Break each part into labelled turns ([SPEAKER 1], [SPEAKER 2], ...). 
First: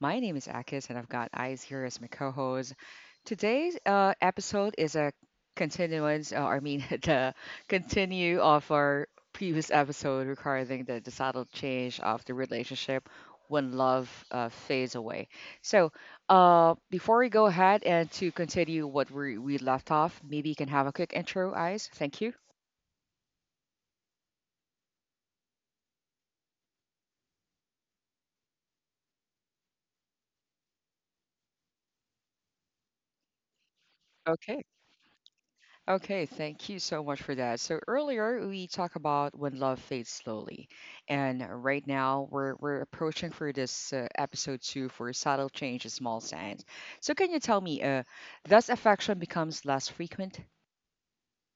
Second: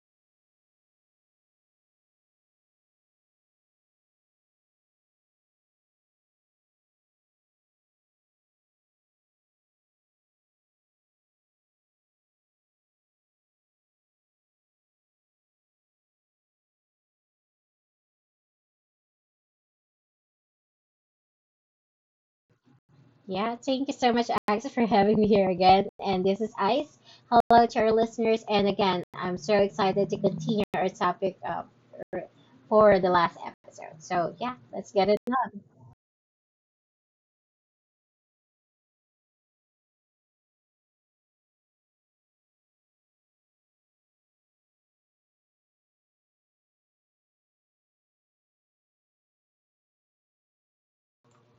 [SPEAKER 1] My name is Akis, and I've got Eyes here as my co-host. Today's episode is a continuance, the continue of our previous episode regarding the subtle change of the relationship when love fades away. So, before we go ahead and to continue what we left off, maybe you can have a quick intro, Eyes. Thank you.
[SPEAKER 2] Yeah, thank you so much, Alex, for having me here again. And this is Ice. Hello to our listeners. And again, I'm so excited to continue our topic for for the last episode. So, yeah,
[SPEAKER 1] Okay.
[SPEAKER 2] let's get it up.
[SPEAKER 1] Okay, thank you so much for that. So earlier we talked about when love fades slowly, and right now we're approaching for this episode two for subtle change in small signs. So can you tell me, thus affection becomes less frequent?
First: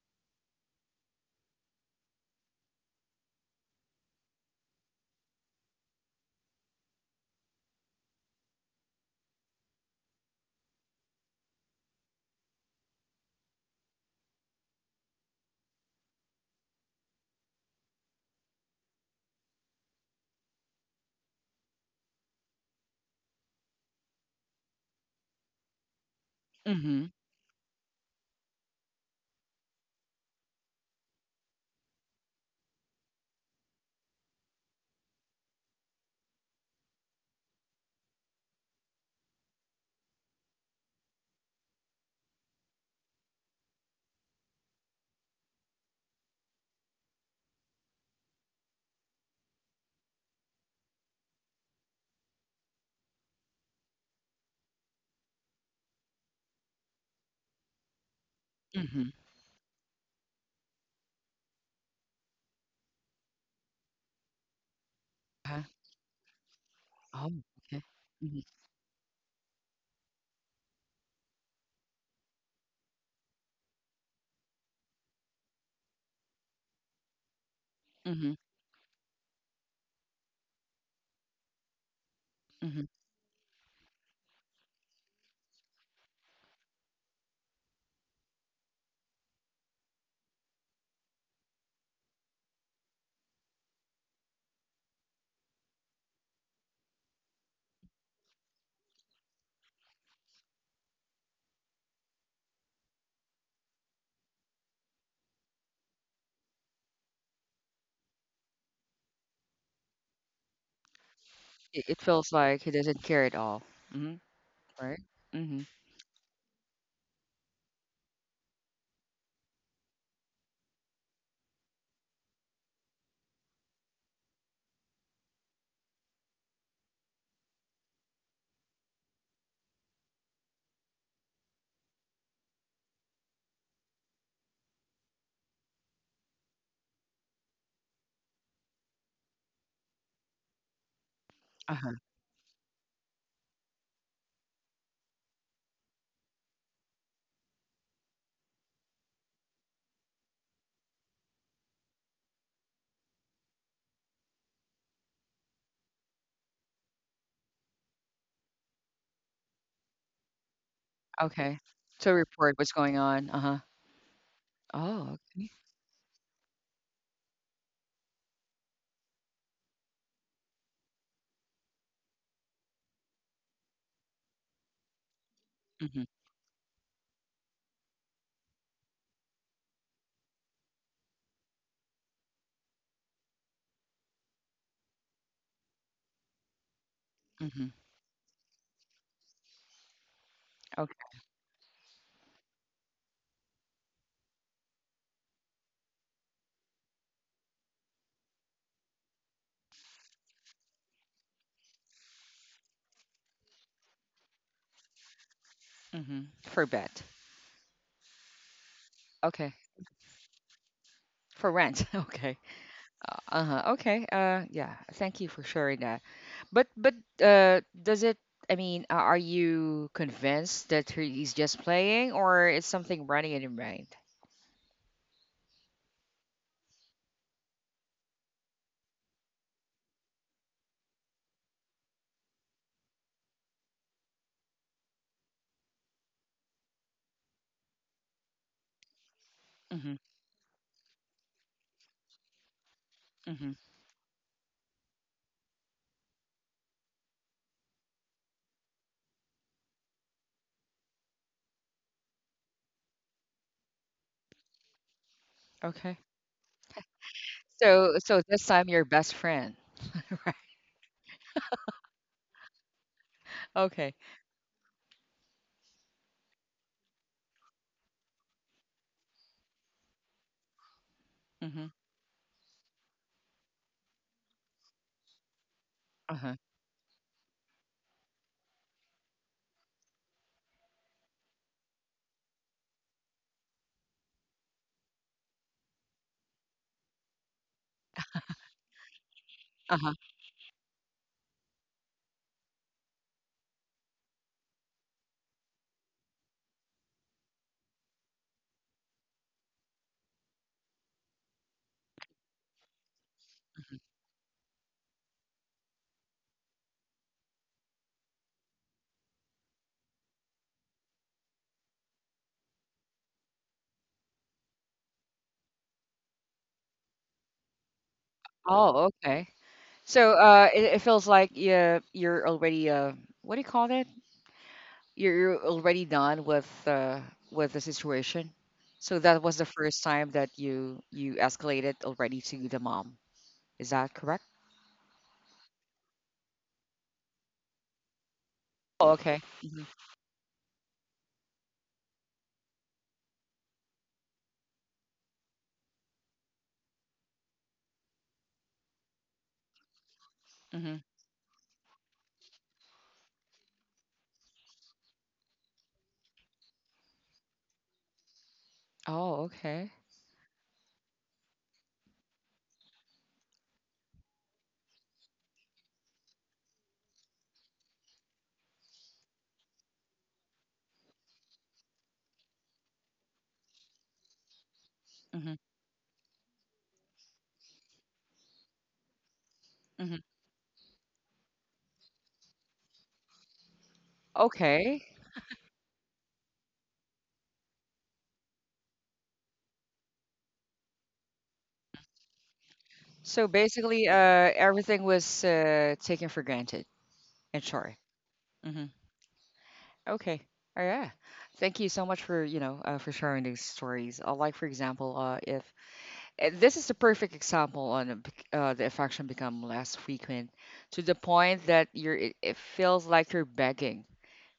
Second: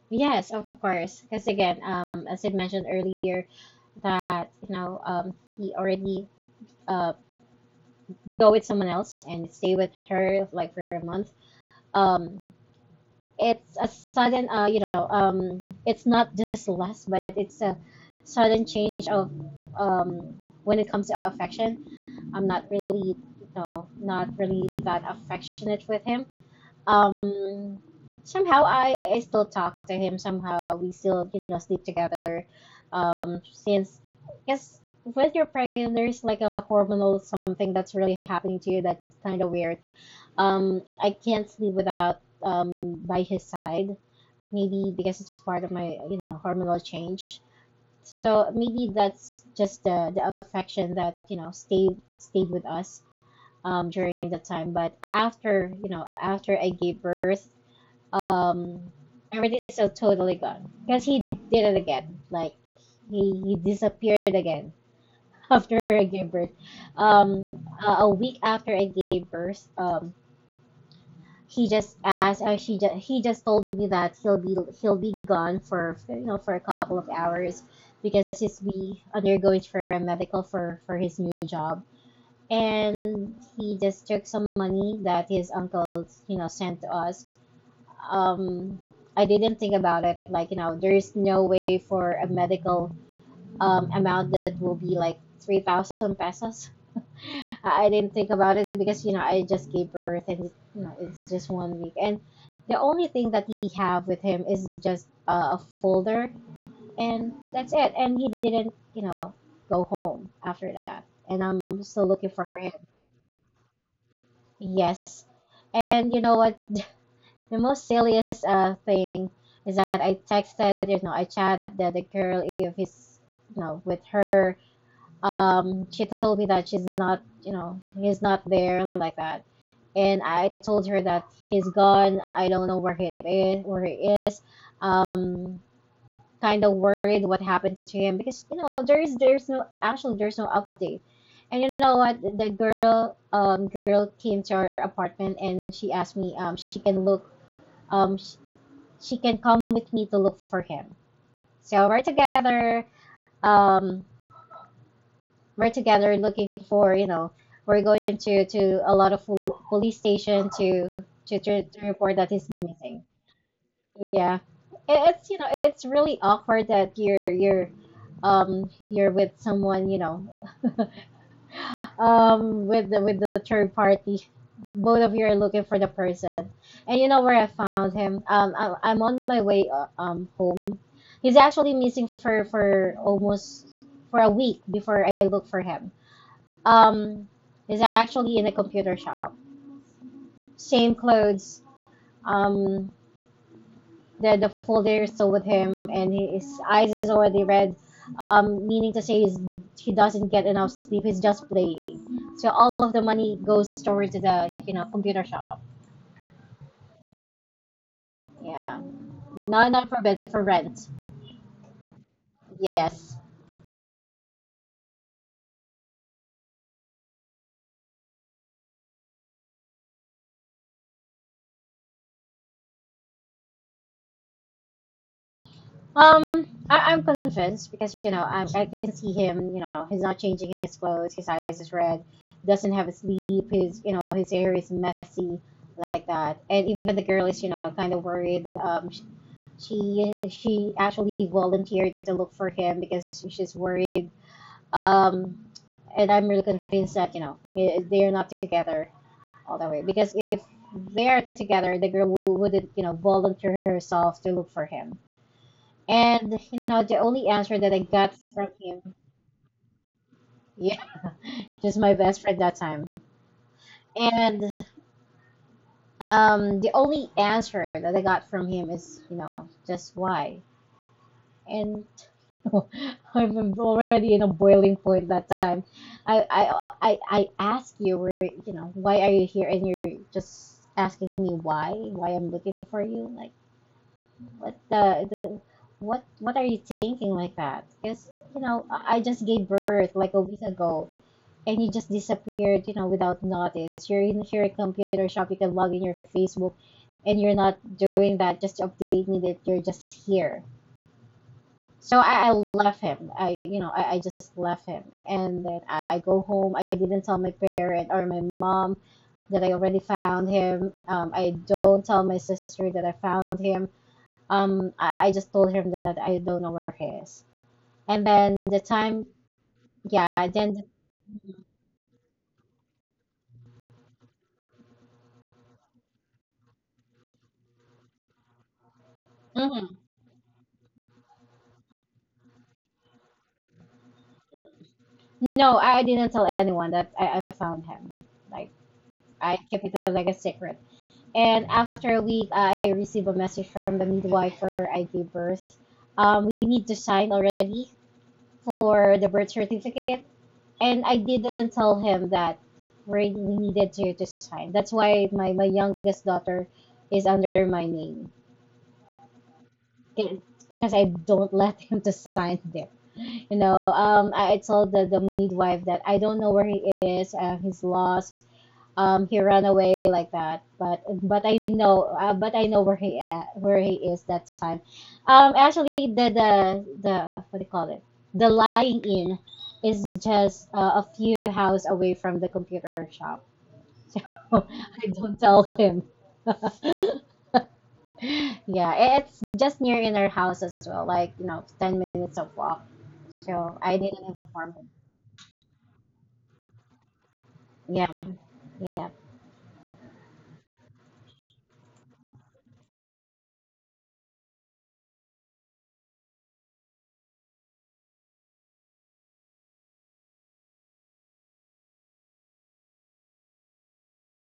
[SPEAKER 2] Yes, of course. Because again, as I mentioned earlier, that he already uh, go with someone else and stay with her like for a month. Um, it's a sudden, it's not just lust, but it's a sudden change of, um when it comes to affection. I'm not really you know not really that affectionate with him.
[SPEAKER 1] Mm-hmm.
[SPEAKER 2] Um somehow i i still talk to him. Somehow we still, sleep together. Since, yes, with your pregnant, there's like a hormonal something that's really happening to you that's kind of weird. I can't sleep without, by his side. Maybe because it's part of my, hormonal change. So maybe that's just the affection that, stayed with us, during the time. But after, after I gave birth, um,
[SPEAKER 1] Mm-hmm.
[SPEAKER 2] everything is so totally gone because he did it again. Like, he disappeared again
[SPEAKER 1] Uh-huh.
[SPEAKER 2] after I gave birth.
[SPEAKER 1] Oh,
[SPEAKER 2] um,
[SPEAKER 1] okay.
[SPEAKER 2] a a week
[SPEAKER 1] Mm-hmm.
[SPEAKER 2] after I gave birth, he just asked. She just he just told me that he'll be gone for, for a couple of hours, because
[SPEAKER 1] Mm-hmm.
[SPEAKER 2] he's be undergoing for a medical for his new job.
[SPEAKER 1] Mm-hmm.
[SPEAKER 2] And he just took some money that his uncle, sent to us. Um, I didn't think about it. Like, there is no way for a medical, amount that will be like 3,000 pesos. I didn't think about it because, I just gave birth, and, it's just 1 week, and the only thing that we have with him is just a folder. And that's it. And he didn't, go home after that. And I'm
[SPEAKER 1] It
[SPEAKER 2] still looking
[SPEAKER 1] feels
[SPEAKER 2] for
[SPEAKER 1] like
[SPEAKER 2] him.
[SPEAKER 1] he doesn't care at all. Mm-hmm.
[SPEAKER 2] Yes.
[SPEAKER 1] Right? Mm-hmm.
[SPEAKER 2] And you know what? The most silliest thing is that I texted, I chatted the girl if he's, with her. She told me that she's not, he's not there like that. And I told her that he's gone. I don't know where he is. Where he is. Um, kind of worried what happened to him, because, there's no, actually, there's no update. And you
[SPEAKER 1] Uh-huh.
[SPEAKER 2] know what? The girl came to our apartment and she asked me, she can look, um she, she can come with me to look for him. So we're together. Um, we're together looking for, we're going to a lot of police station to to,
[SPEAKER 1] Okay.
[SPEAKER 2] to
[SPEAKER 1] So
[SPEAKER 2] report that he's
[SPEAKER 1] report what's going
[SPEAKER 2] missing.
[SPEAKER 1] on. Uh-huh.
[SPEAKER 2] Yeah,
[SPEAKER 1] Oh,
[SPEAKER 2] it's,
[SPEAKER 1] okay.
[SPEAKER 2] it's really awkward that you're, you're with someone, with the third party. Both of you are looking for the
[SPEAKER 1] Mm-hmm.
[SPEAKER 2] person. And you know where I found him? I'm on my way, home. He's actually missing for almost for a week before I look for him, um
[SPEAKER 1] Mm-hmm.
[SPEAKER 2] is actually in a computer shop. Same
[SPEAKER 1] Okay.
[SPEAKER 2] clothes. Um, the folder is still with him, and his eyes is already red. Meaning to say is he doesn't get enough sleep. He's just playing. So all of the money goes towards the, computer shop.
[SPEAKER 1] Mm-hmm. For bet.
[SPEAKER 2] Yeah,
[SPEAKER 1] Okay.
[SPEAKER 2] not for bed, for rent.
[SPEAKER 1] For rent. Okay.
[SPEAKER 2] Yes.
[SPEAKER 1] Uh-huh. Okay. Yeah. Thank you for sharing that. But does it are you convinced that he's just playing or is something running in your mind?
[SPEAKER 2] Um, I'm convinced because, I can see him. You know, he's not changing his clothes. His eyes is red. Doesn't have a sleep. His, his hair is messy, like that. And even the girl is, kind of worried. Um,
[SPEAKER 1] Mhm.
[SPEAKER 2] she she actually volunteered to look for him because
[SPEAKER 1] Mhm.
[SPEAKER 2] she's worried. Um, and I'm really convinced that, they're not together all the way. Because if they're together, the girl wouldn't, volunteer herself to look for him.
[SPEAKER 1] Okay.
[SPEAKER 2] And, the only answer that I
[SPEAKER 1] So
[SPEAKER 2] got
[SPEAKER 1] so this
[SPEAKER 2] from
[SPEAKER 1] time your
[SPEAKER 2] him,
[SPEAKER 1] best friend. Right.
[SPEAKER 2] yeah, just my best friend that time.
[SPEAKER 1] Okay.
[SPEAKER 2] And, the only answer that I got from him is, just why.
[SPEAKER 1] Mhm.
[SPEAKER 2] And I'm already in a boiling point that time. I
[SPEAKER 1] Uh-huh.
[SPEAKER 2] I I ask you, where, why are you here? And you're just asking me, why I'm looking for you. Like, what the what are you thinking, like that? Because, I just gave
[SPEAKER 1] Uh-huh.
[SPEAKER 2] birth like a week ago, and you just disappeared, without notice. You're in your computer shop, you can log in your Facebook, and you're not doing that just to update me that you're just here. So I left him. I, you know, I just left him, and then I go home. I didn't tell my parent or my mom that I already found him. I don't tell my sister that I found him. I just told him that I don't know where he is. And then the
[SPEAKER 1] Oh,
[SPEAKER 2] time,
[SPEAKER 1] okay.
[SPEAKER 2] yeah,
[SPEAKER 1] So it,
[SPEAKER 2] then.
[SPEAKER 1] it feels like
[SPEAKER 2] the,
[SPEAKER 1] yeah, you're already what do you call that? You're already done with the situation. So that was the
[SPEAKER 2] mm-hmm.
[SPEAKER 1] first time that you escalated already to the mom. Is that correct?
[SPEAKER 2] No, I didn't tell anyone that I found him. Like,
[SPEAKER 1] Oh, okay.
[SPEAKER 2] I
[SPEAKER 1] Hmm.
[SPEAKER 2] kept it like a secret. And after a week, I received a message from the midwife where I gave birth. We need to sign already for the birth certificate,
[SPEAKER 1] Hmm.
[SPEAKER 2] and I didn't tell him that we needed to sign. That's why my youngest daughter is under my name,
[SPEAKER 1] Oh, okay.
[SPEAKER 2] because I don't let him to sign there. You know, I told the midwife that I don't know where he is, he's lost, he ran away like that. But but i know uh, but i know where he at, where he is that time.
[SPEAKER 1] Hmm.
[SPEAKER 2] Actually, the what do you call it? The lying in is
[SPEAKER 1] Hmm.
[SPEAKER 2] just a few house away from the computer shop. So I
[SPEAKER 1] Okay.
[SPEAKER 2] don't tell him. Yeah, it's just near in our house as well, like, 10 minutes of walk.
[SPEAKER 1] So
[SPEAKER 2] So I
[SPEAKER 1] basically,
[SPEAKER 2] didn't inform him.
[SPEAKER 1] everything was taken for granted and sorry.
[SPEAKER 2] Yeah.
[SPEAKER 1] Hmm.
[SPEAKER 2] Yeah.
[SPEAKER 1] Okay. Oh yeah. Thank you so much for you know for sharing these stories. Like for example, if This is a perfect example on a the affection become less frequent to the point that you're it feels like you're begging,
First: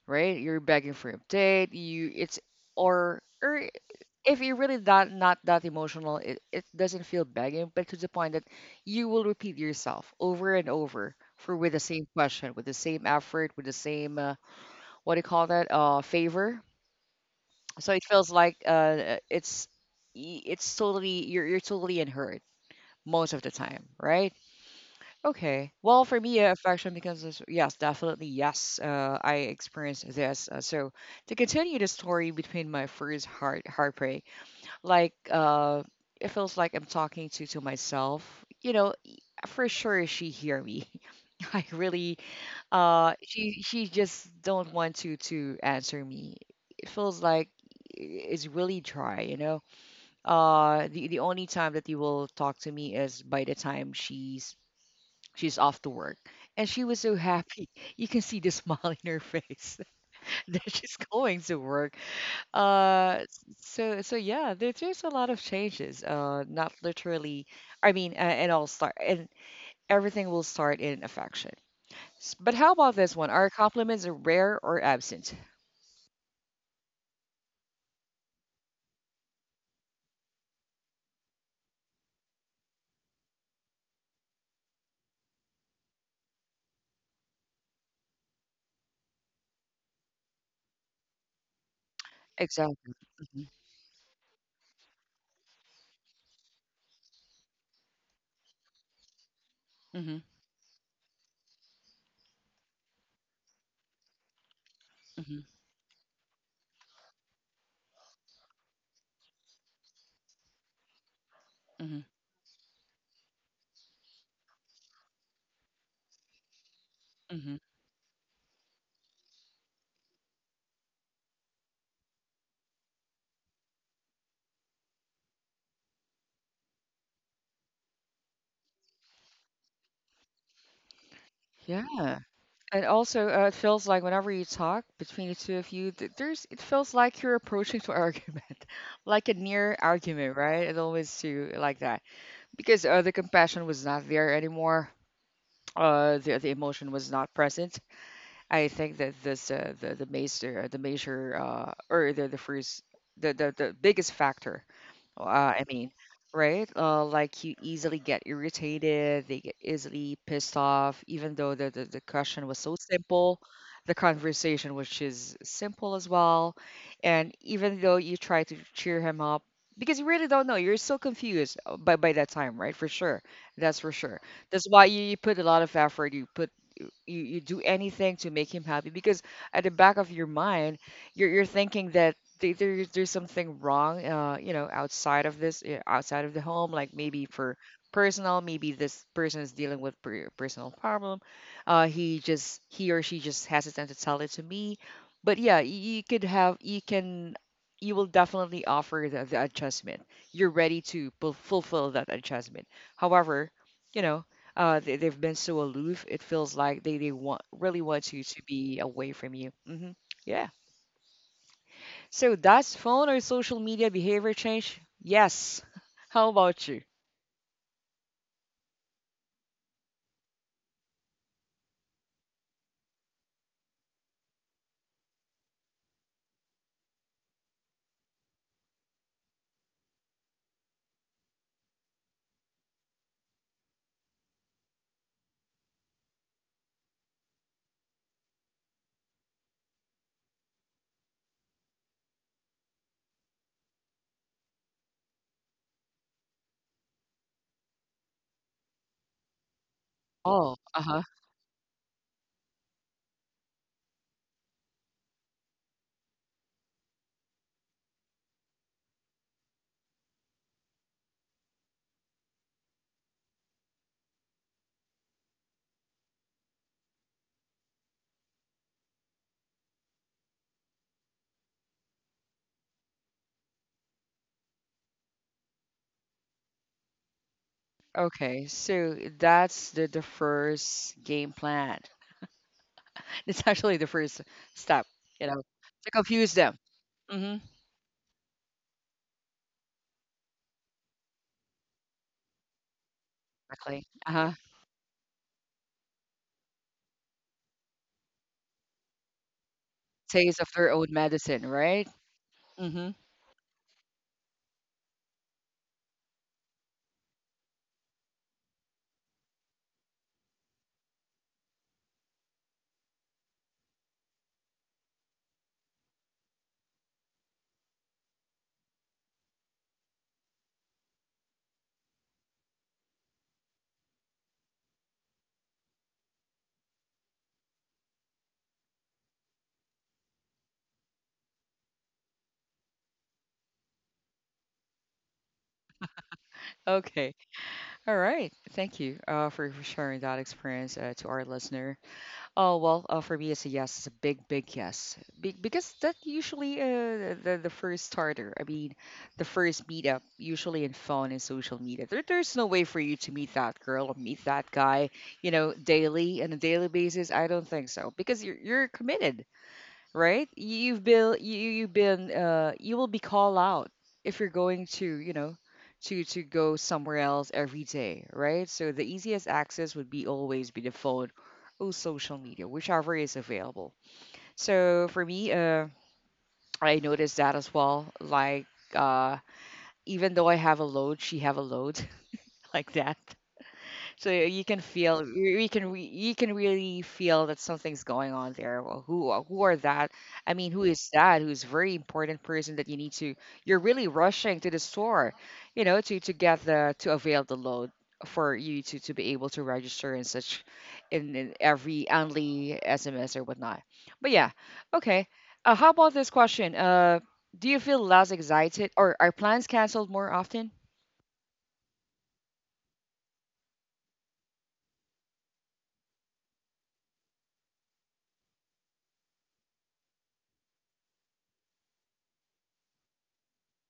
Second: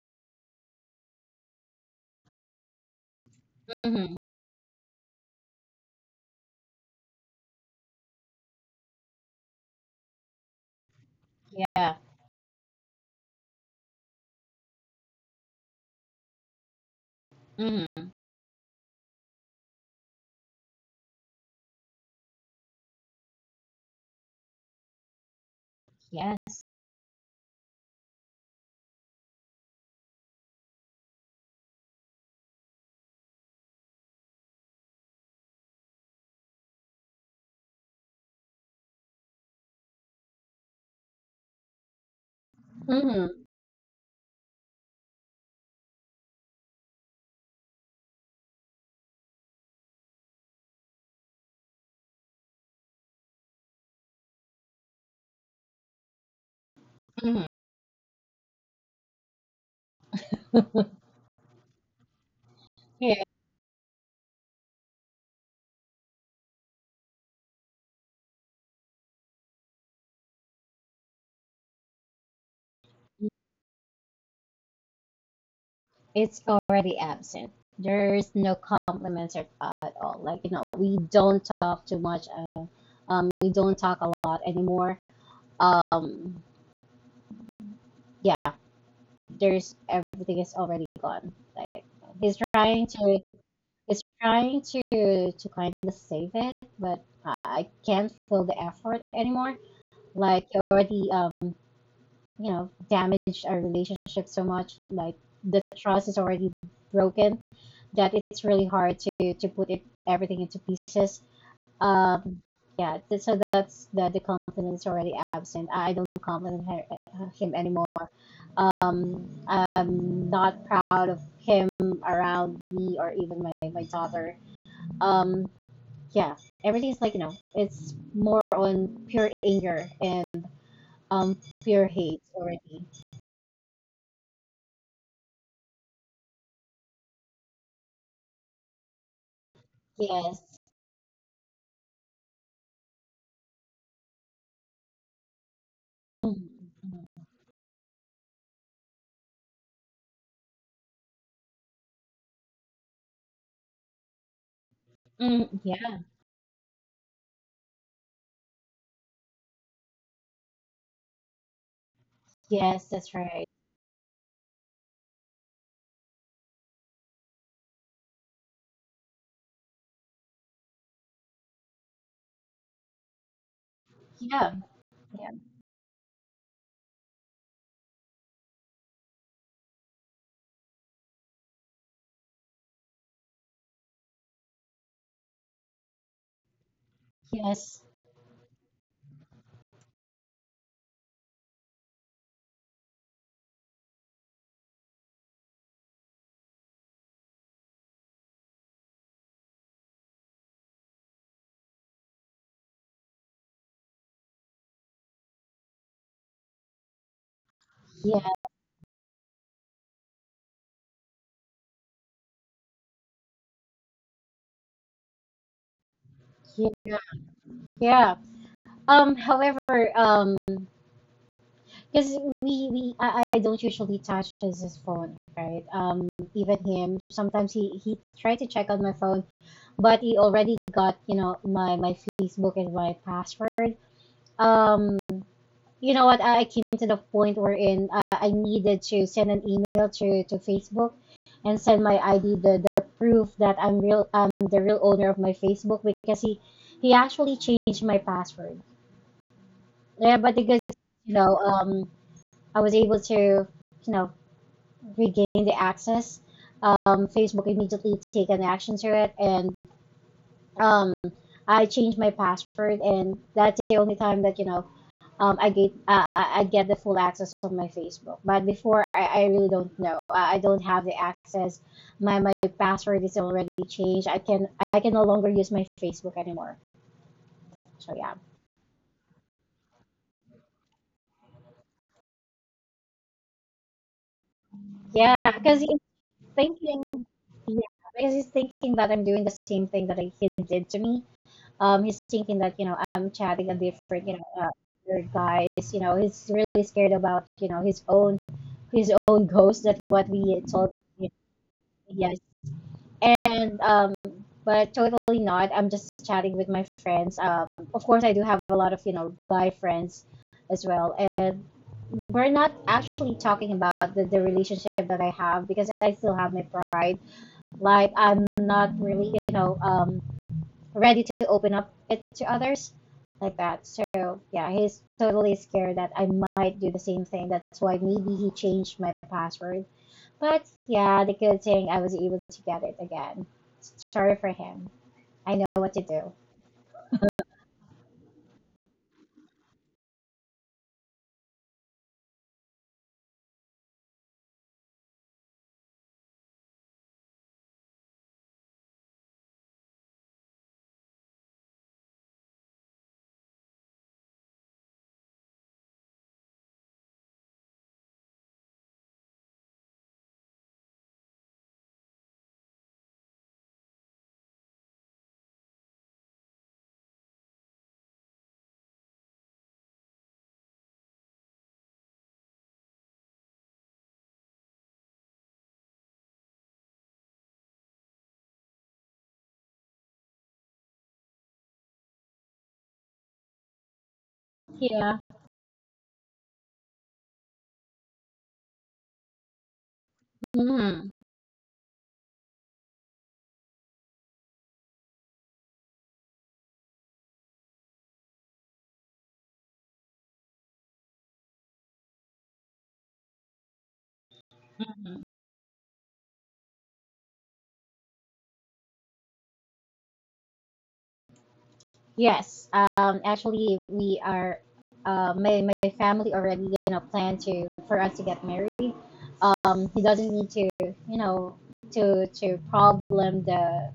[SPEAKER 1] right? You're begging for update. You it's or
[SPEAKER 2] Hmm.
[SPEAKER 1] if you're really that not that emotional, it doesn't feel begging, but to the point that you will repeat yourself over and over for with the
[SPEAKER 2] Yeah.
[SPEAKER 1] same question, with the same effort, with the same what do you call that? Favor. So it
[SPEAKER 2] Hmm.
[SPEAKER 1] feels like it's totally you're totally unheard most of the time, right? Okay. Well, for me,
[SPEAKER 2] Yes.
[SPEAKER 1] affection becomes this. Yes, definitely. Yes, I experienced this. So to continue the story between my first heartbreak, like uh, it feels like I'm talking to myself. You know, for sure she hear me. I really, uh,
[SPEAKER 2] Hmm.
[SPEAKER 1] she she just don't want to answer me. It feels like it's really dry, you know the only time that you will talk to me is by the time she's off to work. And she was so
[SPEAKER 2] Hmm.
[SPEAKER 1] happy. You can see the smile in her face that she's going to work. Uh,
[SPEAKER 2] Here,
[SPEAKER 1] s- so so yeah, there's a lot of changes. Not literally. And all start and everything will start in affection. But how about this one? Are compliments rare or absent?
[SPEAKER 2] it's already absent. There's no compliments at all. Like, we don't talk too much. Uh, we don't talk a lot anymore. Um, yeah, there's everything is already gone. Like, he's trying
[SPEAKER 1] Exactly.
[SPEAKER 2] to,
[SPEAKER 1] Hmm.
[SPEAKER 2] he's trying to kind of save it, but I can't feel the effort anymore.
[SPEAKER 1] Hmm.
[SPEAKER 2] Like, he already, damaged our relationship so much. Like,
[SPEAKER 1] Hmm.
[SPEAKER 2] the trust is already broken, that it's really hard to put it everything into pieces.
[SPEAKER 1] Hmm.
[SPEAKER 2] Um, yeah, so that's the, confidence already absent. I don't compliment her, him
[SPEAKER 1] Hmm.
[SPEAKER 2] anymore. I'm not proud of him around me or even my daughter. Um, yeah, everything is, like, it's more on pure anger and um pure hate
[SPEAKER 1] Yeah.
[SPEAKER 2] already.
[SPEAKER 1] And also, it feels like whenever you talk between the two of you, th- there's it feels like you're approaching to argument, like a near argument,
[SPEAKER 2] Yes.
[SPEAKER 1] right? It always do like that because the compassion was not there anymore.
[SPEAKER 2] Mm.
[SPEAKER 1] The emotion was
[SPEAKER 2] Mm.
[SPEAKER 1] not present. I think that this the major or the first the biggest factor well,
[SPEAKER 2] Mm, yeah.
[SPEAKER 1] right? Like you easily get irritated, they get easily pissed off, even though the question was so
[SPEAKER 2] Yes, that's
[SPEAKER 1] simple,
[SPEAKER 2] right.
[SPEAKER 1] the conversation which is simple as well. And even though you try to cheer him up, because you really don't know, you're so confused by that time, right? For sure. That's for sure.
[SPEAKER 2] Yeah.
[SPEAKER 1] That's why you, you
[SPEAKER 2] Yeah.
[SPEAKER 1] put a lot of effort, you put you do anything to make him happy because at the back of your mind you're thinking that there's something wrong you know outside of this outside of the home like maybe for
[SPEAKER 2] Yes.
[SPEAKER 1] personal maybe this person is dealing with personal problem he just he or she just hesitant to tell it to me but yeah you could have you can you will definitely offer the adjustment you're ready to fulfill that adjustment however you know they, they've been so aloof. It feels like they want really
[SPEAKER 2] Yeah,
[SPEAKER 1] want you to be away from you. Hmm. Yeah. So that's phone or social media behavior change? Yes. How about you?
[SPEAKER 2] yeah, yeah. However, um, because I don't usually touch his phone, right? Even him, sometimes he tried to check on my phone, but he already got, my Facebook and my password. Um, you know what? I came to the point wherein I needed to send an email to Facebook, and send my ID, the proof that I'm the real owner of my Facebook, because he actually changed my password. Yeah, but because,
[SPEAKER 1] Oh,
[SPEAKER 2] you
[SPEAKER 1] uh-huh.
[SPEAKER 2] know, um, I was able to, know, regain the access. Facebook immediately took an action to it, and, um, I changed my password, and that's the only time that, I get the full access on my Facebook. But before, I really don't know. I don't have the access. My password is already changed. I can no longer use my Facebook anymore. So yeah,
[SPEAKER 1] Okay. So that's the first game plan. It's actually the first step,
[SPEAKER 2] yeah,
[SPEAKER 1] you know,
[SPEAKER 2] because
[SPEAKER 1] to confuse them.
[SPEAKER 2] thinking
[SPEAKER 1] Mm-hmm.
[SPEAKER 2] yeah, because he's thinking that I'm doing the same thing that he did to me. He's thinking that, I'm chatting a
[SPEAKER 1] Exactly.
[SPEAKER 2] different,
[SPEAKER 1] Uh-huh.
[SPEAKER 2] other guys. You know, he's really scared about, his own ghost. That what we
[SPEAKER 1] Taste of
[SPEAKER 2] told.
[SPEAKER 1] their own medicine, right?
[SPEAKER 2] Yes,
[SPEAKER 1] Mm-hmm.
[SPEAKER 2] and, but totally not. I'm just chatting with my friends. Of course, I do have a lot of, guy friends as well, and we're not actually talking about the relationship that I have, because I still have my pride. Like, I'm not really, ready to open up it to others like that. So yeah, he's totally scared that I might do the same thing. That's why maybe he changed my password. But yeah, the good thing I was able to get it again. Sorry for him. I know what to do.
[SPEAKER 1] Okay. All right. Thank you for sharing that experience to our listener. Oh well, for me, it's a yes. It's a big, big yes, because that usually the first starter. I mean, the first meetup usually in phone and social media. There, there's no way for you to meet that girl or meet that guy, you know, daily on a daily basis. I don't think so because you're committed right? Have been you you've been you will be called out if you're going to, you know, to go somewhere else every day, right? So the easiest access would be always be the phone or social media, whichever is available. So for me, I noticed that as well. Like uh even though I have a load, she have a load like that. So you can
[SPEAKER 2] Yeah.
[SPEAKER 1] feel you can really feel that something's going on there. Well, who are that? I mean, who
[SPEAKER 2] hmm
[SPEAKER 1] is that? Who's a very important person that you need to you're really rushing to the store, you know, to get the to avail the load for you to be able to register and such in every only SMS or whatnot. But yeah, okay. How about this question? Do you feel less excited or are plans canceled more often?
[SPEAKER 2] Yes, actually, we are. My family already plan to for us to get married. He doesn't need to to problem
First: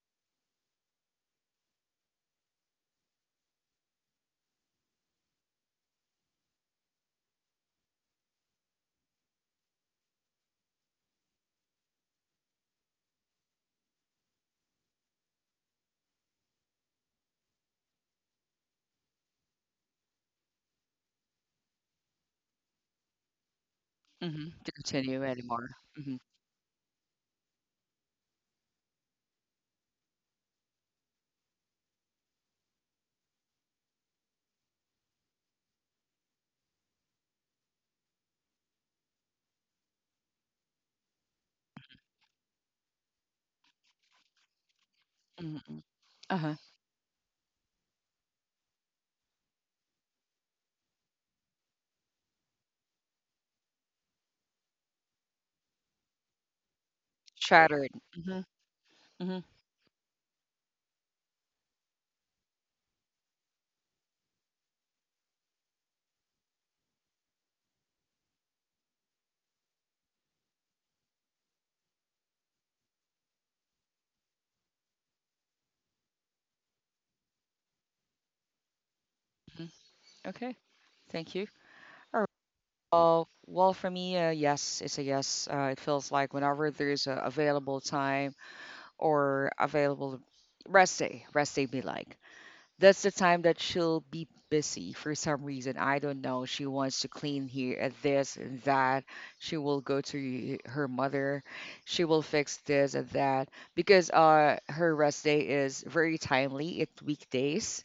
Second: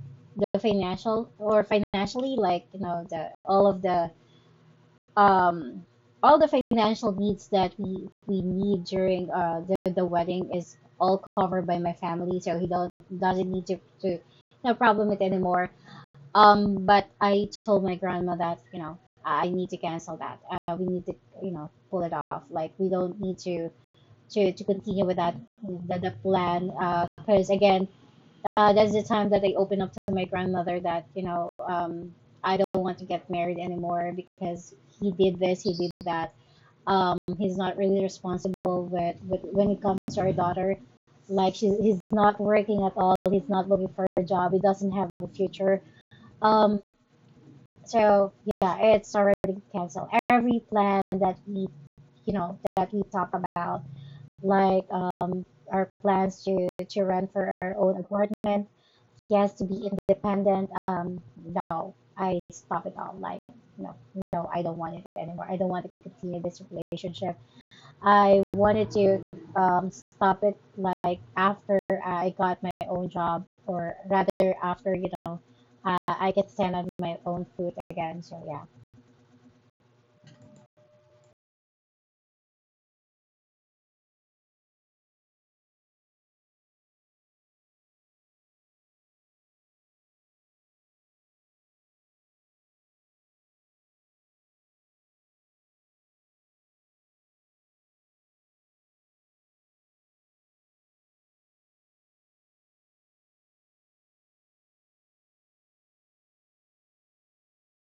[SPEAKER 2] the financial or financially like the all of the um all the financial needs that we need during the wedding is all covered by my family, so he don't doesn't need to to no problem with anymore. But I told my grandma that, you know, I need to cancel that. We need to, you know, pull it off. Like we don't need to
[SPEAKER 1] Hmm.
[SPEAKER 2] to
[SPEAKER 1] To
[SPEAKER 2] continue with
[SPEAKER 1] continue
[SPEAKER 2] that
[SPEAKER 1] anymore.
[SPEAKER 2] the plan. Because again, that's the time that I open up to my grandmother that I don't want to get married anymore because he did this, he did that. He's not really responsible with when it comes to our daughter. Like he's not working at all. He's not looking for a job. He doesn't have a
[SPEAKER 1] Hmm.
[SPEAKER 2] future.
[SPEAKER 1] Uh-huh.
[SPEAKER 2] Um, so yeah, it's already canceled. Every plan that we, you know, that we talk about, like our plans to rent for our
[SPEAKER 1] Shattered.
[SPEAKER 2] own
[SPEAKER 1] Mhm,
[SPEAKER 2] apartment,
[SPEAKER 1] mhm,
[SPEAKER 2] yes, to be independent. No, I stop it all. Like no, no, I don't want it anymore. I don't want to continue this relationship. I wanted to stop it like after I got my own job, or rather after I could stand on my own foot again. So yeah.
[SPEAKER 1] mhm. Okay. Thank you. All right. Well, well, for me, yes, it's a yes. It feels like whenever there's a available time or available rest day be like. That's the time that she'll be busy for some reason. I don't know. She wants to clean here at this and that. She will go to her mother. She will fix this and that because her rest day is very timely. It's weekdays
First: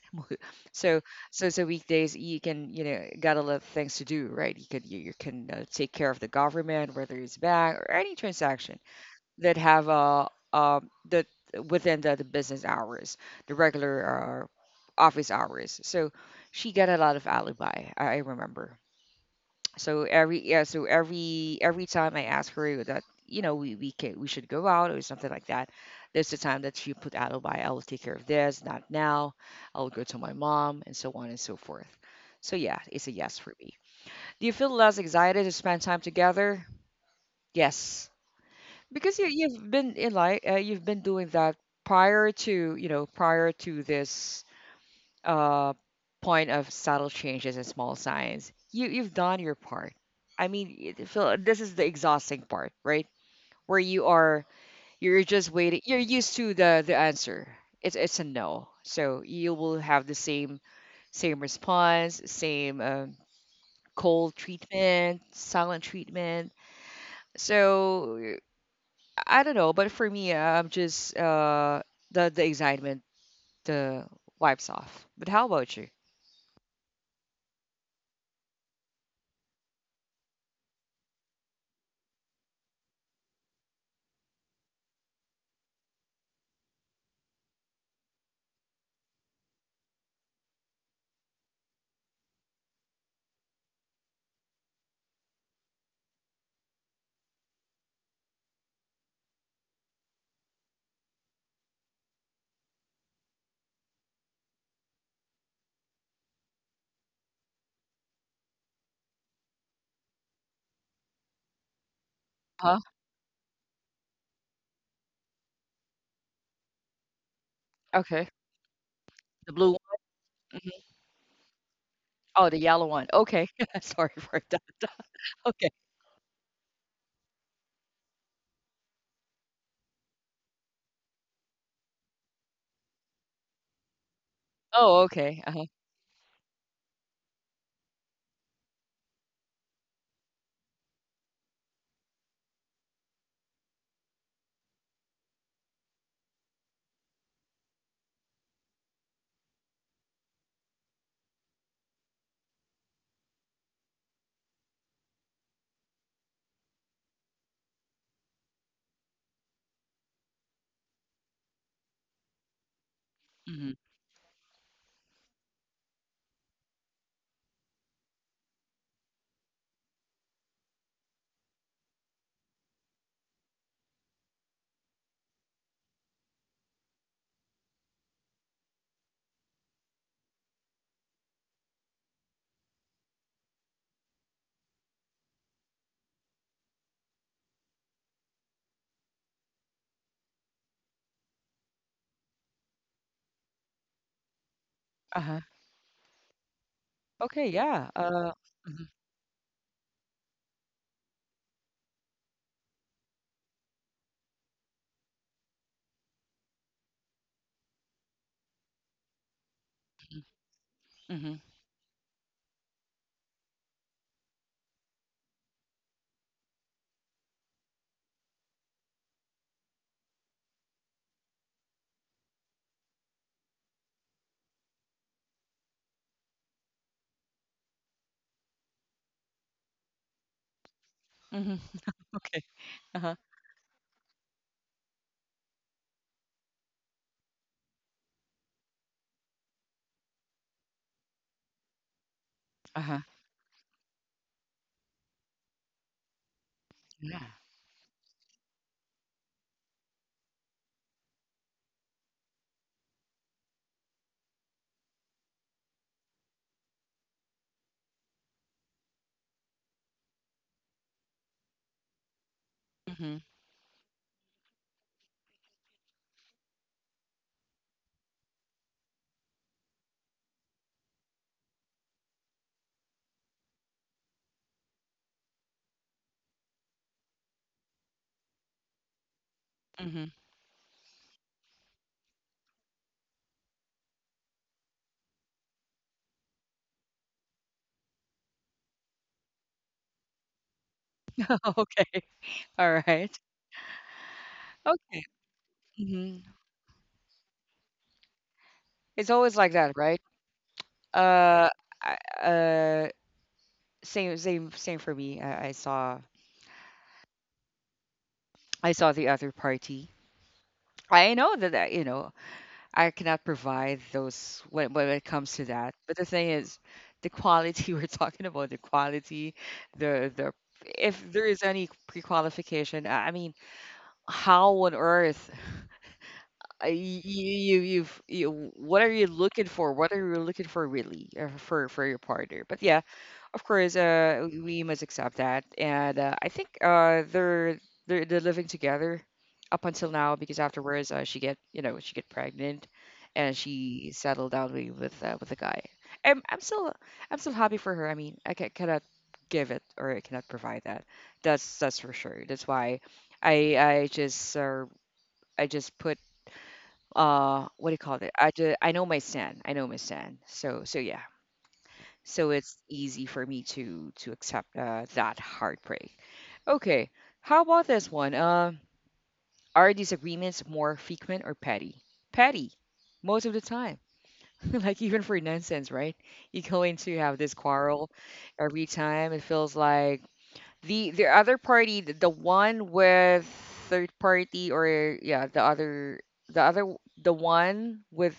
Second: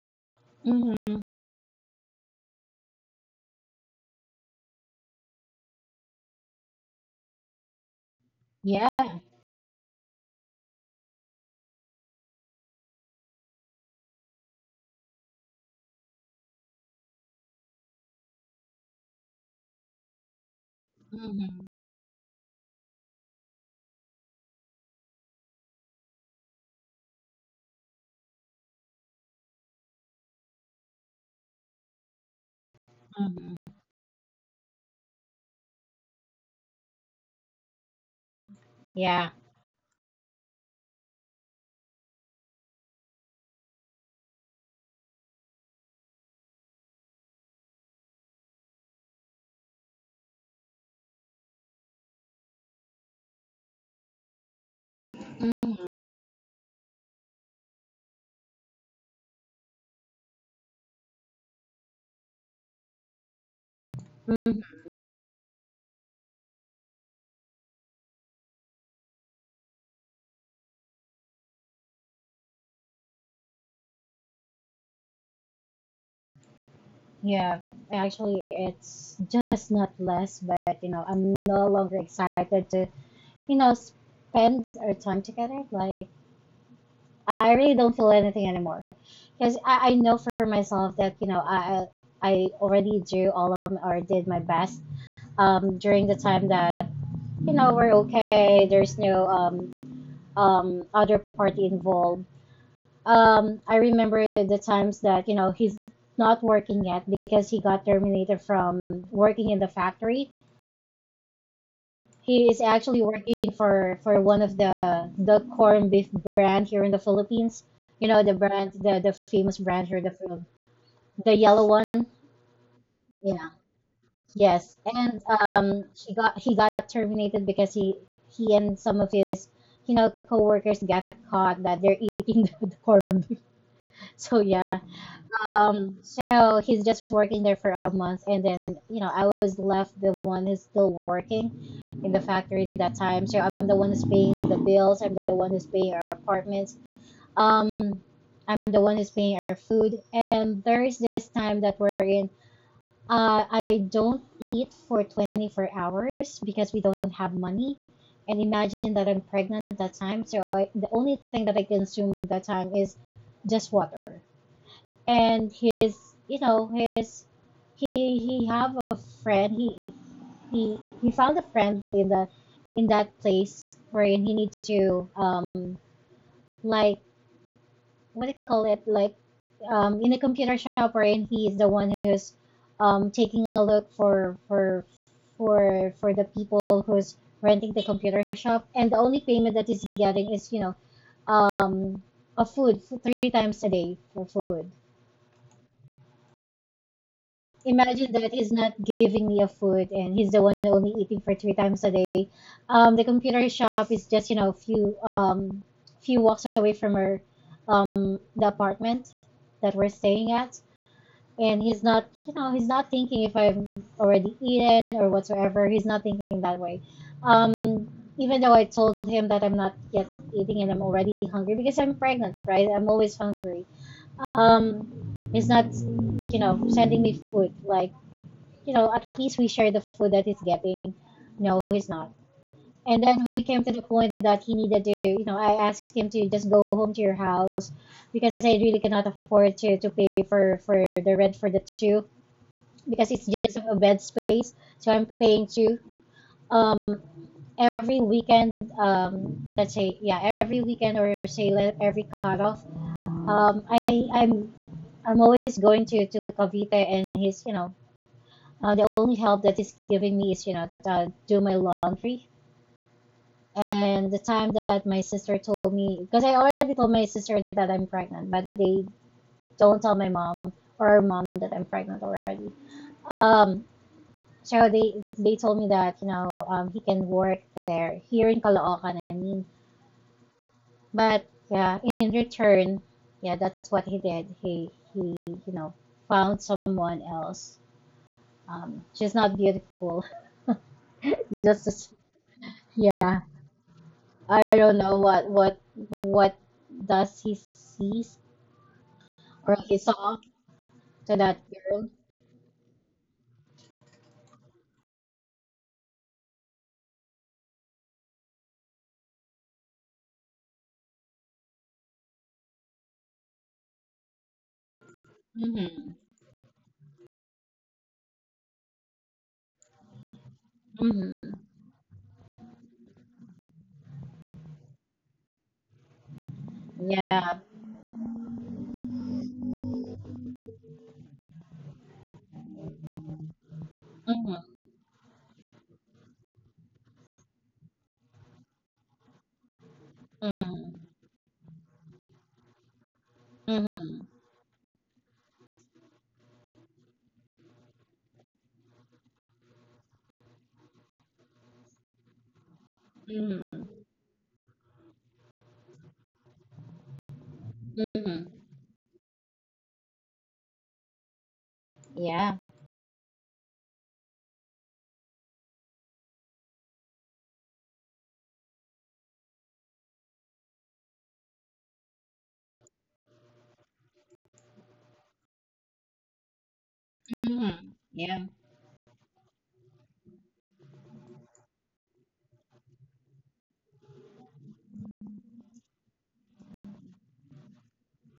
[SPEAKER 1] so,
[SPEAKER 2] hmm
[SPEAKER 1] so so weekdays you can you know got a lot of things to do, right? You could you can take care of the government, whether it's bank or any transaction
[SPEAKER 2] Yeah.
[SPEAKER 1] that have that within the business hours, the regular office hours. So she got a lot of alibi. I remember. So every yeah, so
[SPEAKER 2] hmm
[SPEAKER 1] every time I ask her that you know we can we should go out or something like that, there's a time that she put out a buy. I will take care of this, not now. I will go to my mom and so on and so forth. So yeah, it's a yes for
[SPEAKER 2] hmm
[SPEAKER 1] me. Do you feel less excited to spend time together? Yes, because you
[SPEAKER 2] Yeah.
[SPEAKER 1] you've been in like you've been doing that prior to you know prior to this uh, point of subtle changes and small signs, you've done your part. I mean, Phil, this is the exhausting part, right? Where you are, you're just waiting.
[SPEAKER 2] hmm
[SPEAKER 1] You're used to the answer. It's a no, so you will have the same same response, same cold
[SPEAKER 2] hmm
[SPEAKER 1] treatment, silent treatment. So I don't know, but for me, I'm just the excitement the wipes off. But how about you?
[SPEAKER 2] Yeah. Actually, it's just not less, but you know, I'm no longer excited to, you know, spend our time together. Like, I really don't feel anything anymore because I know for myself that I already drew all of m- or did my best during the time that you know we're okay. There's no other party involved. Um, I remember the times that you know he's not working yet because he got terminated from working in the factory. He is
[SPEAKER 1] Huh?
[SPEAKER 2] actually working for one of the corn beef brand here in the Philippines. You know
[SPEAKER 1] Okay,
[SPEAKER 2] the brand, the
[SPEAKER 1] the
[SPEAKER 2] famous
[SPEAKER 1] blue one.
[SPEAKER 2] brand here, the yellow one.
[SPEAKER 1] Oh, the yellow one. Okay.
[SPEAKER 2] Yeah.
[SPEAKER 1] Sorry for that.
[SPEAKER 2] Yes. And
[SPEAKER 1] Okay.
[SPEAKER 2] she got he got terminated because he and some of his coworkers got caught that they're eating the corn beef. So yeah.
[SPEAKER 1] Oh, okay. Uh-huh.
[SPEAKER 2] So he's just working there for a month, and then you know I was left the one who's still working in the factory at that time. So I'm the one who's paying the bills. I'm the one who's paying our apartments. Um, I'm the one who's paying our food. And there is this time that we're in. I don't eat for 24 hours because we don't have money. And imagine that I'm pregnant at that time. So the only thing that I consume at that time is just
[SPEAKER 1] Mhm.
[SPEAKER 2] water and his you know his he have a friend he found a friend in the in that place wherein he needs to like what do you call it like in a computer shop wherein he is the one who's taking a look for the people who's renting the computer shop, and the only payment that he's getting is um a food three times a day for food.
[SPEAKER 1] Uh-huh. Okay, yeah.
[SPEAKER 2] Imagine that he's not
[SPEAKER 1] Mhm,
[SPEAKER 2] giving me a food and he's the one only eating for three times a day. The computer shop is just you know a few few walks away from our the apartment that we're staying at,
[SPEAKER 1] mhm,
[SPEAKER 2] and he's not he's not thinking if I've already eaten or whatsoever. He's not thinking that way. Um, even though I told him that I'm not yet eating and I'm already hungry because I'm pregnant, right? I'm always hungry. Um, he's not you know sending me food like you know, at least we share the food that he's getting.
[SPEAKER 1] mhm.
[SPEAKER 2] No, he's not.
[SPEAKER 1] Okay.
[SPEAKER 2] And
[SPEAKER 1] Uh-huh.
[SPEAKER 2] then we came to the point that he needed to, you know, I asked him to just go home to your house because I really cannot afford to pay for the rent for the two
[SPEAKER 1] Uh-huh.
[SPEAKER 2] because it's just a bed space. So I'm paying two. Um,
[SPEAKER 1] Yeah.
[SPEAKER 2] every weekend, let's say, yeah, every weekend or say every cutoff, um, I, I'm, I'm always going to Cavite, and he's, you know, uh, the only help that is giving me is, you know, do my laundry.
[SPEAKER 1] Mhm,
[SPEAKER 2] And the time that my sister told me, because I already told my sister that I'm pregnant, but they don't tell my mom or our mom that I'm pregnant already. Um, so they told me that he can work there here in Caloocan. I mean,
[SPEAKER 1] mhm.
[SPEAKER 2] but yeah, in return, yeah, that's what he did. He you know found someone else. She's not beautiful. That's just
[SPEAKER 1] Okay. All right.
[SPEAKER 2] yeah. I don't know
[SPEAKER 1] Okay. Mhm.
[SPEAKER 2] what does he sees
[SPEAKER 1] It's always like
[SPEAKER 2] or
[SPEAKER 1] that,
[SPEAKER 2] he
[SPEAKER 1] right?
[SPEAKER 2] saw to that
[SPEAKER 1] Uh,
[SPEAKER 2] girl.
[SPEAKER 1] I, uh, same, same, same for me. I saw the other party. I know that, that you know, I cannot provide those when it comes to that.
[SPEAKER 2] Mm-hmm.
[SPEAKER 1] But the thing is, the quality we're talking about, the quality, the if
[SPEAKER 2] hmm
[SPEAKER 1] there is any pre-qualification, I mean, how on earth uh, y- you
[SPEAKER 2] Yeah.
[SPEAKER 1] you've you, what are you looking for? What are you looking for really for your partner? But yeah, of course, we
[SPEAKER 2] Mm-hmm.
[SPEAKER 1] we must accept that, and I think they're living together up until now because afterwards she get she get pregnant, and
[SPEAKER 2] hmm
[SPEAKER 1] she settled down with with a guy. I'm I'm still I'm still happy for her. I mean, cannot give it or I cannot provide that. That's for sure. That's why I
[SPEAKER 2] hmm
[SPEAKER 1] I just uh, I just put what do you call it?
[SPEAKER 2] hmm
[SPEAKER 1] I just, I know my stand. I know my stand. So yeah, so
[SPEAKER 2] Yeah.
[SPEAKER 1] it's easy for me to accept that heartbreak. Okay, how about this one? Are disagreements more frequent or petty? Petty, most of the time. Like even for nonsense, right? You go in to have this
[SPEAKER 2] hmm
[SPEAKER 1] quarrel
[SPEAKER 2] Yeah.
[SPEAKER 1] every time. It feels like the other party, the one with third party, or yeah, the other the one with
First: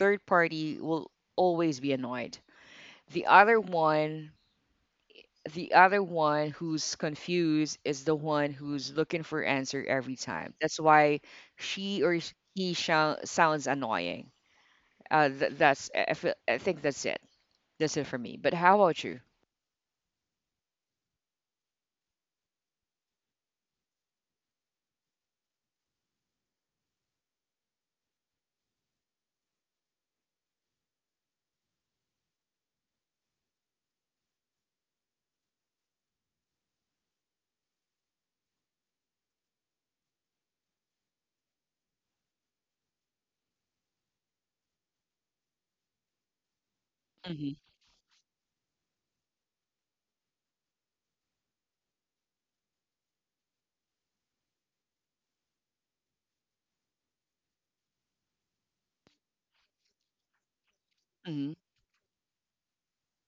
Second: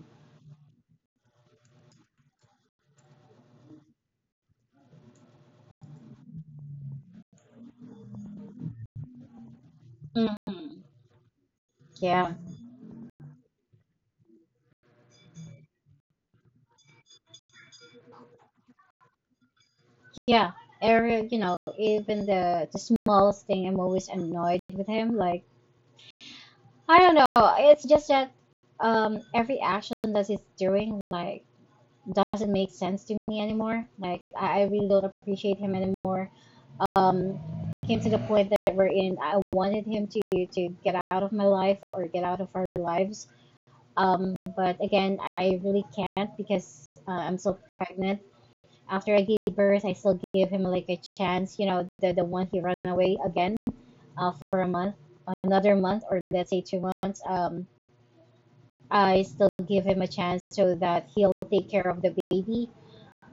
[SPEAKER 1] third party will always be annoyed. The other one the other one who's confused is the one who's looking for answer every time. That's
[SPEAKER 2] hmm
[SPEAKER 1] why she or
[SPEAKER 2] Yeah.
[SPEAKER 1] he sounds annoying. That's I feel, I think that's it. That's it for me. But how about you?
[SPEAKER 2] Yeah. Eric, you know, even the smallest thing, I'm always annoyed with him. Like I don't know. It's just that every action that he's doing, like doesn't make sense to me anymore. Like I really don't appreciate him anymore. Um, it came to the point that we're in. I wanted him to get out of my life or get out of our lives. But again, I really can't because I'm still
[SPEAKER 1] Hmm
[SPEAKER 2] pregnant. After I gave birth, I still gave him like a chance. You know, the one he ran away again for a month, another month, or let's say 2 months. I still give him a chance so that he'll
[SPEAKER 1] hmm
[SPEAKER 2] take care of the baby,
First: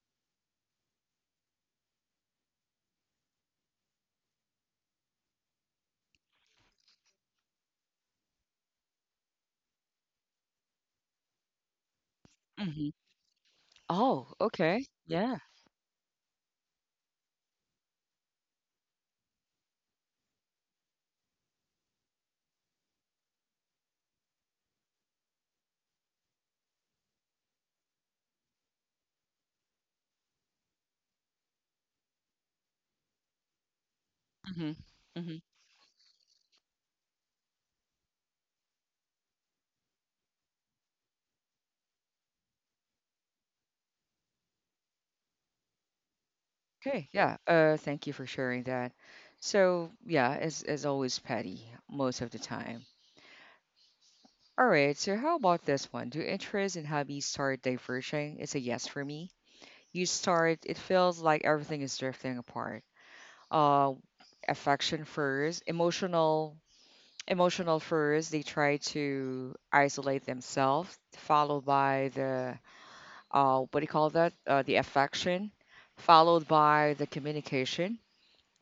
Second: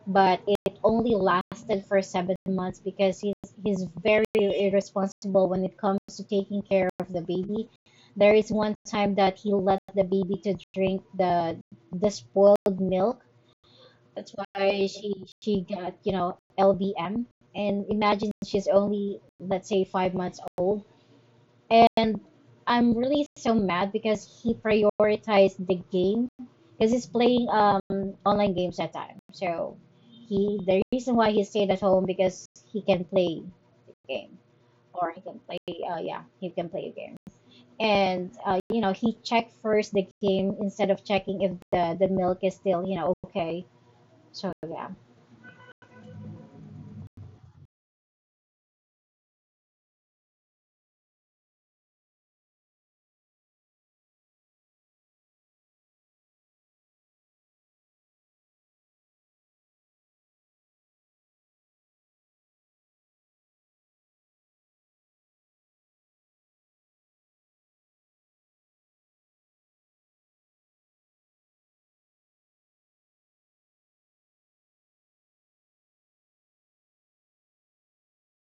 [SPEAKER 2] but it only lasted for 7 months because he's very irresponsible when it comes to taking care of the baby. There is one time that he let the baby to drink the spoiled
[SPEAKER 1] hmm
[SPEAKER 2] milk.
[SPEAKER 1] Oh,
[SPEAKER 2] That's
[SPEAKER 1] okay.
[SPEAKER 2] why
[SPEAKER 1] Yeah.
[SPEAKER 2] she got you know LBM. And imagine she's only let's say 5 months old. And I'm really so mad because he prioritized the game because he's playing online games that time. So he the reason why he stayed at home because he can play the game
[SPEAKER 1] hmm
[SPEAKER 2] or he
[SPEAKER 1] hmm
[SPEAKER 2] can play yeah he can play a game, and you know he checked first the game instead of checking if the the milk is still you know okay. So yeah.
[SPEAKER 1] Okay. Yeah. Thank you for sharing that. So yeah, as always, petty most of the time. All right. So how about this one? Do interests and hobbies start diverging? It's a yes for me. You start, it feels like everything is drifting apart. Uh, Affection first, emotional, emotional first. They try to isolate themselves, followed by the what do you call that? The affection, followed by the communication,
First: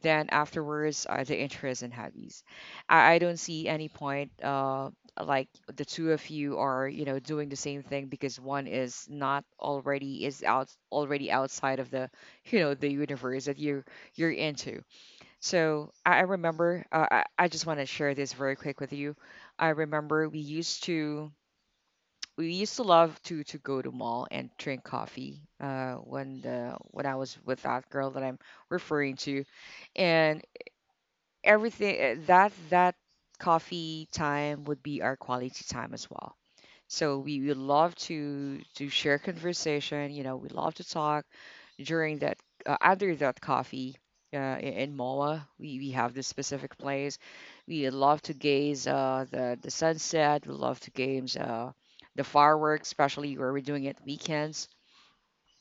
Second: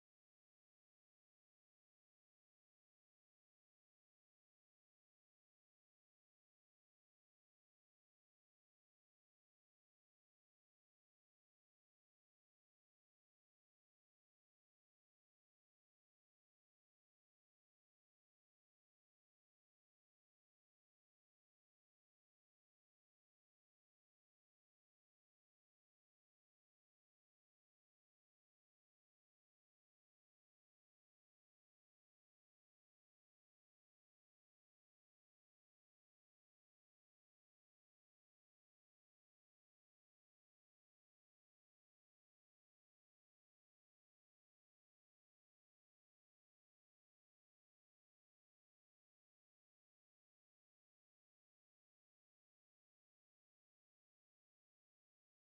[SPEAKER 1] then afterwards are the interests and hobbies. I don't see any point like the two of you are, you know, doing the same thing because one is not already is out already outside of the, you know, the universe that you're into. So I remember I just want to share this very quick with you. I remember we used to love to go to mall and drink coffee when the when I was with that girl that I'm referring to, and everything that coffee time would be our quality time as well. So we love to share conversation, you know, we love to talk during that, under that coffee. In Moa, we have this specific place we love to gaze the sunset, we love to games the fireworks, especially where we're doing it weekends.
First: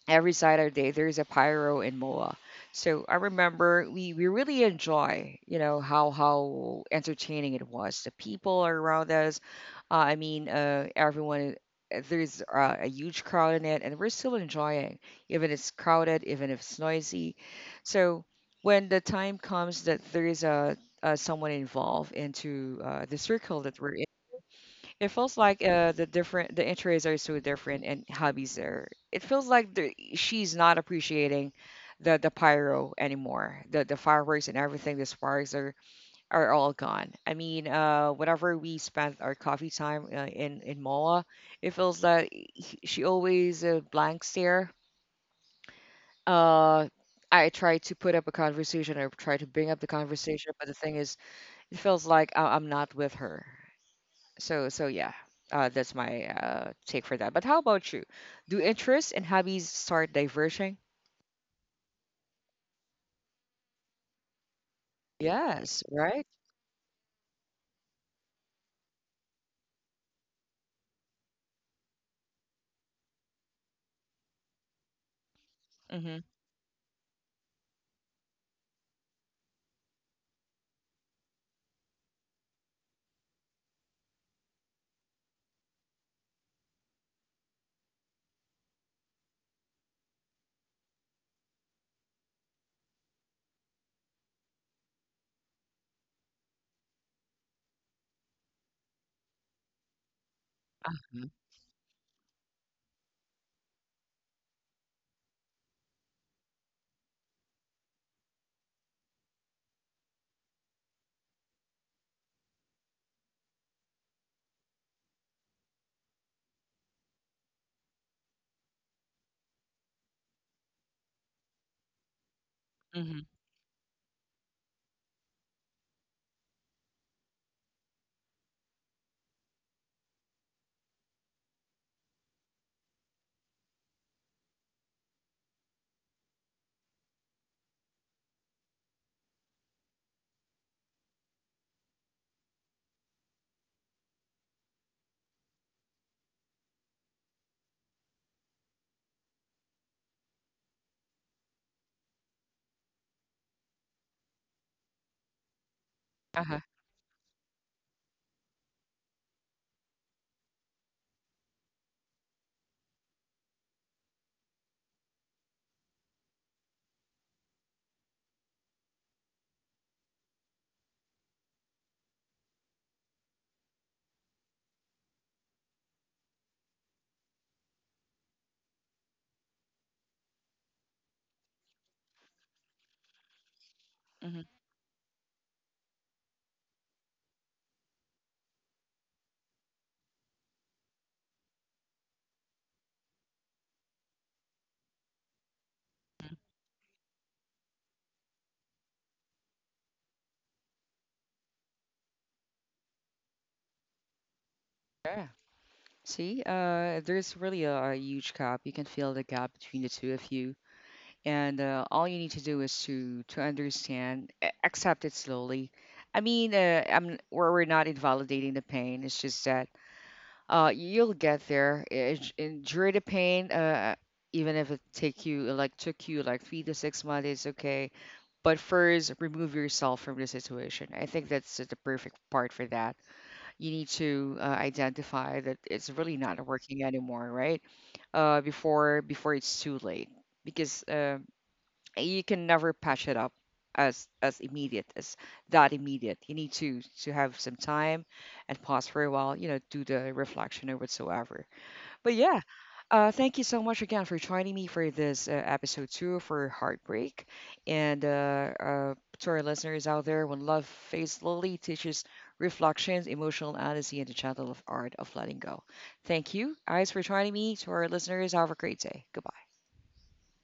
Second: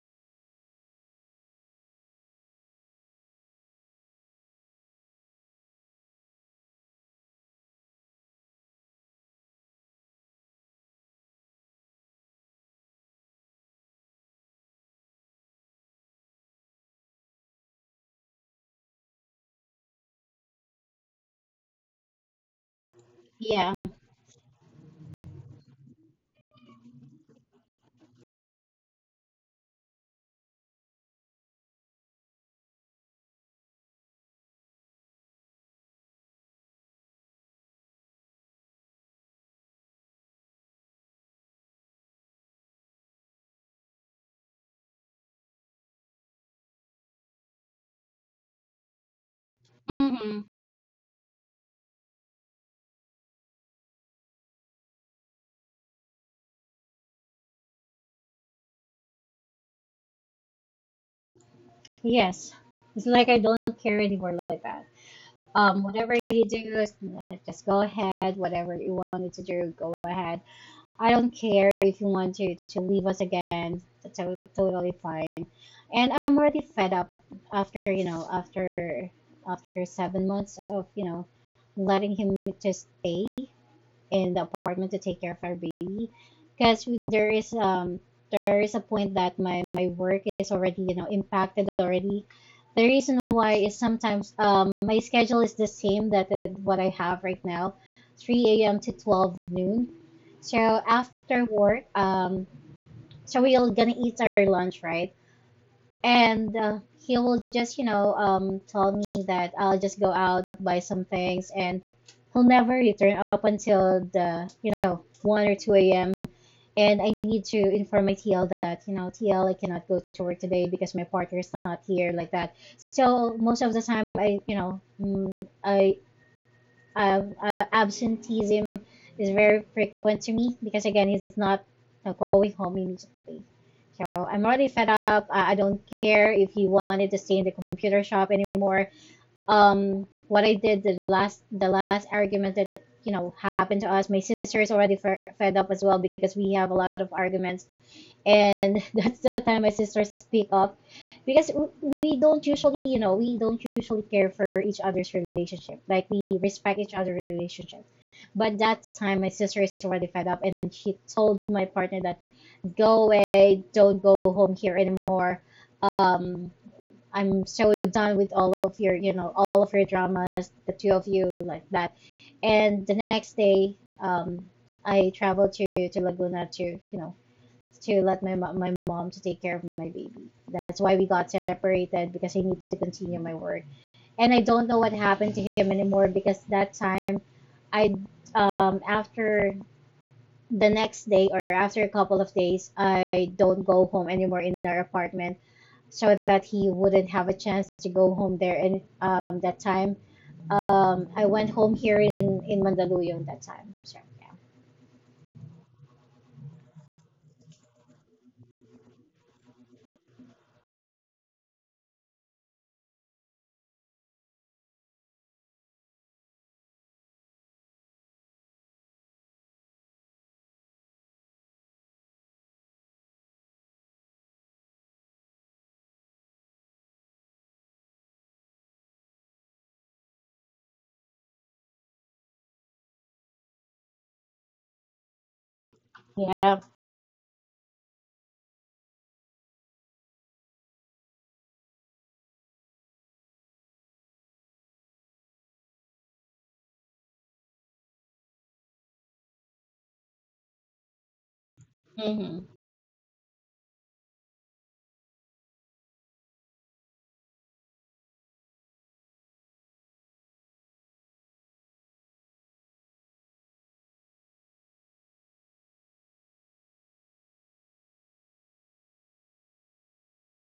[SPEAKER 1] Every Saturday there's a pyro in Moa. So I remember we really enjoy, you know, how entertaining it was. The people around us, I mean, everyone. There's a huge crowd in it, and we're still enjoying, even if it's crowded, even if it's noisy. So when the time comes that there is a, someone involved into the circle
[SPEAKER 2] Yeah.
[SPEAKER 1] that we're, it feels like the interests are so different and hobbies are. It feels like she's not appreciating the pyro anymore. The fireworks and everything, the sparks are all gone. I mean, whenever we spent our coffee time in Moa, it feels that she always blank stare. Uh, I try to put up a conversation or try to bring up the
[SPEAKER 2] Mm-mm.
[SPEAKER 1] conversation, but the thing is, it feels like I'm not with her. So yeah, that's my take for that. But how about you? Do interests and hobbies start diverging?
[SPEAKER 2] Yes, it's like I don't care anymore like that.
[SPEAKER 1] Yes,
[SPEAKER 2] Um, whatever
[SPEAKER 1] right?
[SPEAKER 2] you do, just go ahead. Whatever you wanted to do, go ahead. I don't care if you want to leave us again. That's totally fine. And
[SPEAKER 1] Mm-hmm.
[SPEAKER 2] I'm already fed up after, you know, after 7 months of, you know, letting him just stay in the apartment to take care of our baby because there is a point that my work is already you know impacted already, the reason why is sometimes my schedule is the same that what I have right now, 3 a.m. to 12 noon. So after work, so we're gonna eat our lunch, right? And he will just, you know, tell me that I'll just go out, buy some things, and he'll never return up until the, you know, 1 or 2 a.m. And I need to inform my TL that, you know, TL, I cannot go to work today because my partner is not here, like that.
[SPEAKER 1] Mm-hmm.
[SPEAKER 2] So most of the time, I, you know, mm, I of absenteeism is very frequent to me because again, he's not going home immediately. So I'm already fed up. I don't care if he wanted to stay in the computer shop anymore. What I did the last argument that you know happened to us, my sister is already fed up as well because we have a lot of arguments, and that's the time my sisters speak up because we don't usually we don't usually care for each other's relationship, like we
[SPEAKER 1] Uh-huh.
[SPEAKER 2] respect each other's relationship. But that time my sister is already fed up, and she told my partner that go away, don't go home here anymore. um I'm so done with all of your you know all of your dramas, the two of you, like that. And the next day, I traveled to laguna to you know to let my my mom to take care of my baby. That's why we got separated because I need to continue my work. And I
[SPEAKER 1] Mm-hmm.
[SPEAKER 2] don't know what happened to him anymore because that time I after the next day or after a couple of days I don't go home anymore in our apartment so that he wouldn't have a chance to go home there, and that time I went home here in Mandaluyong that time. So
[SPEAKER 1] Yeah. See, there's really a huge gap. You can feel the gap between the two of you, and all you need to do is to understand, accept it slowly. I mean, I'm we're not invalidating the pain. It's just that you'll get there. Eh, endure the pain even if it take you like took you like 3 to 6 months, it's okay. But first remove yourself from the situation. I think that's the perfect part for that. You need to identify that it's really
[SPEAKER 2] yeah.
[SPEAKER 1] not
[SPEAKER 2] Yeah.
[SPEAKER 1] working anymore, right? Before before it's too late because you can never patch it up as immediate as that immediate. You need to have some time and pause for a while, you know, do the reflection or whatsoever. But
[SPEAKER 2] Mm-hmm.
[SPEAKER 1] yeah, thank you so much again for joining me for this episode 2 for Heartbreak. And to our listeners out there, when love fades slowly, teaches reflections, emotional honesty, and the gentle of art of letting go. Thank you, guys, for joining me. To our listeners, have a great day. Goodbye.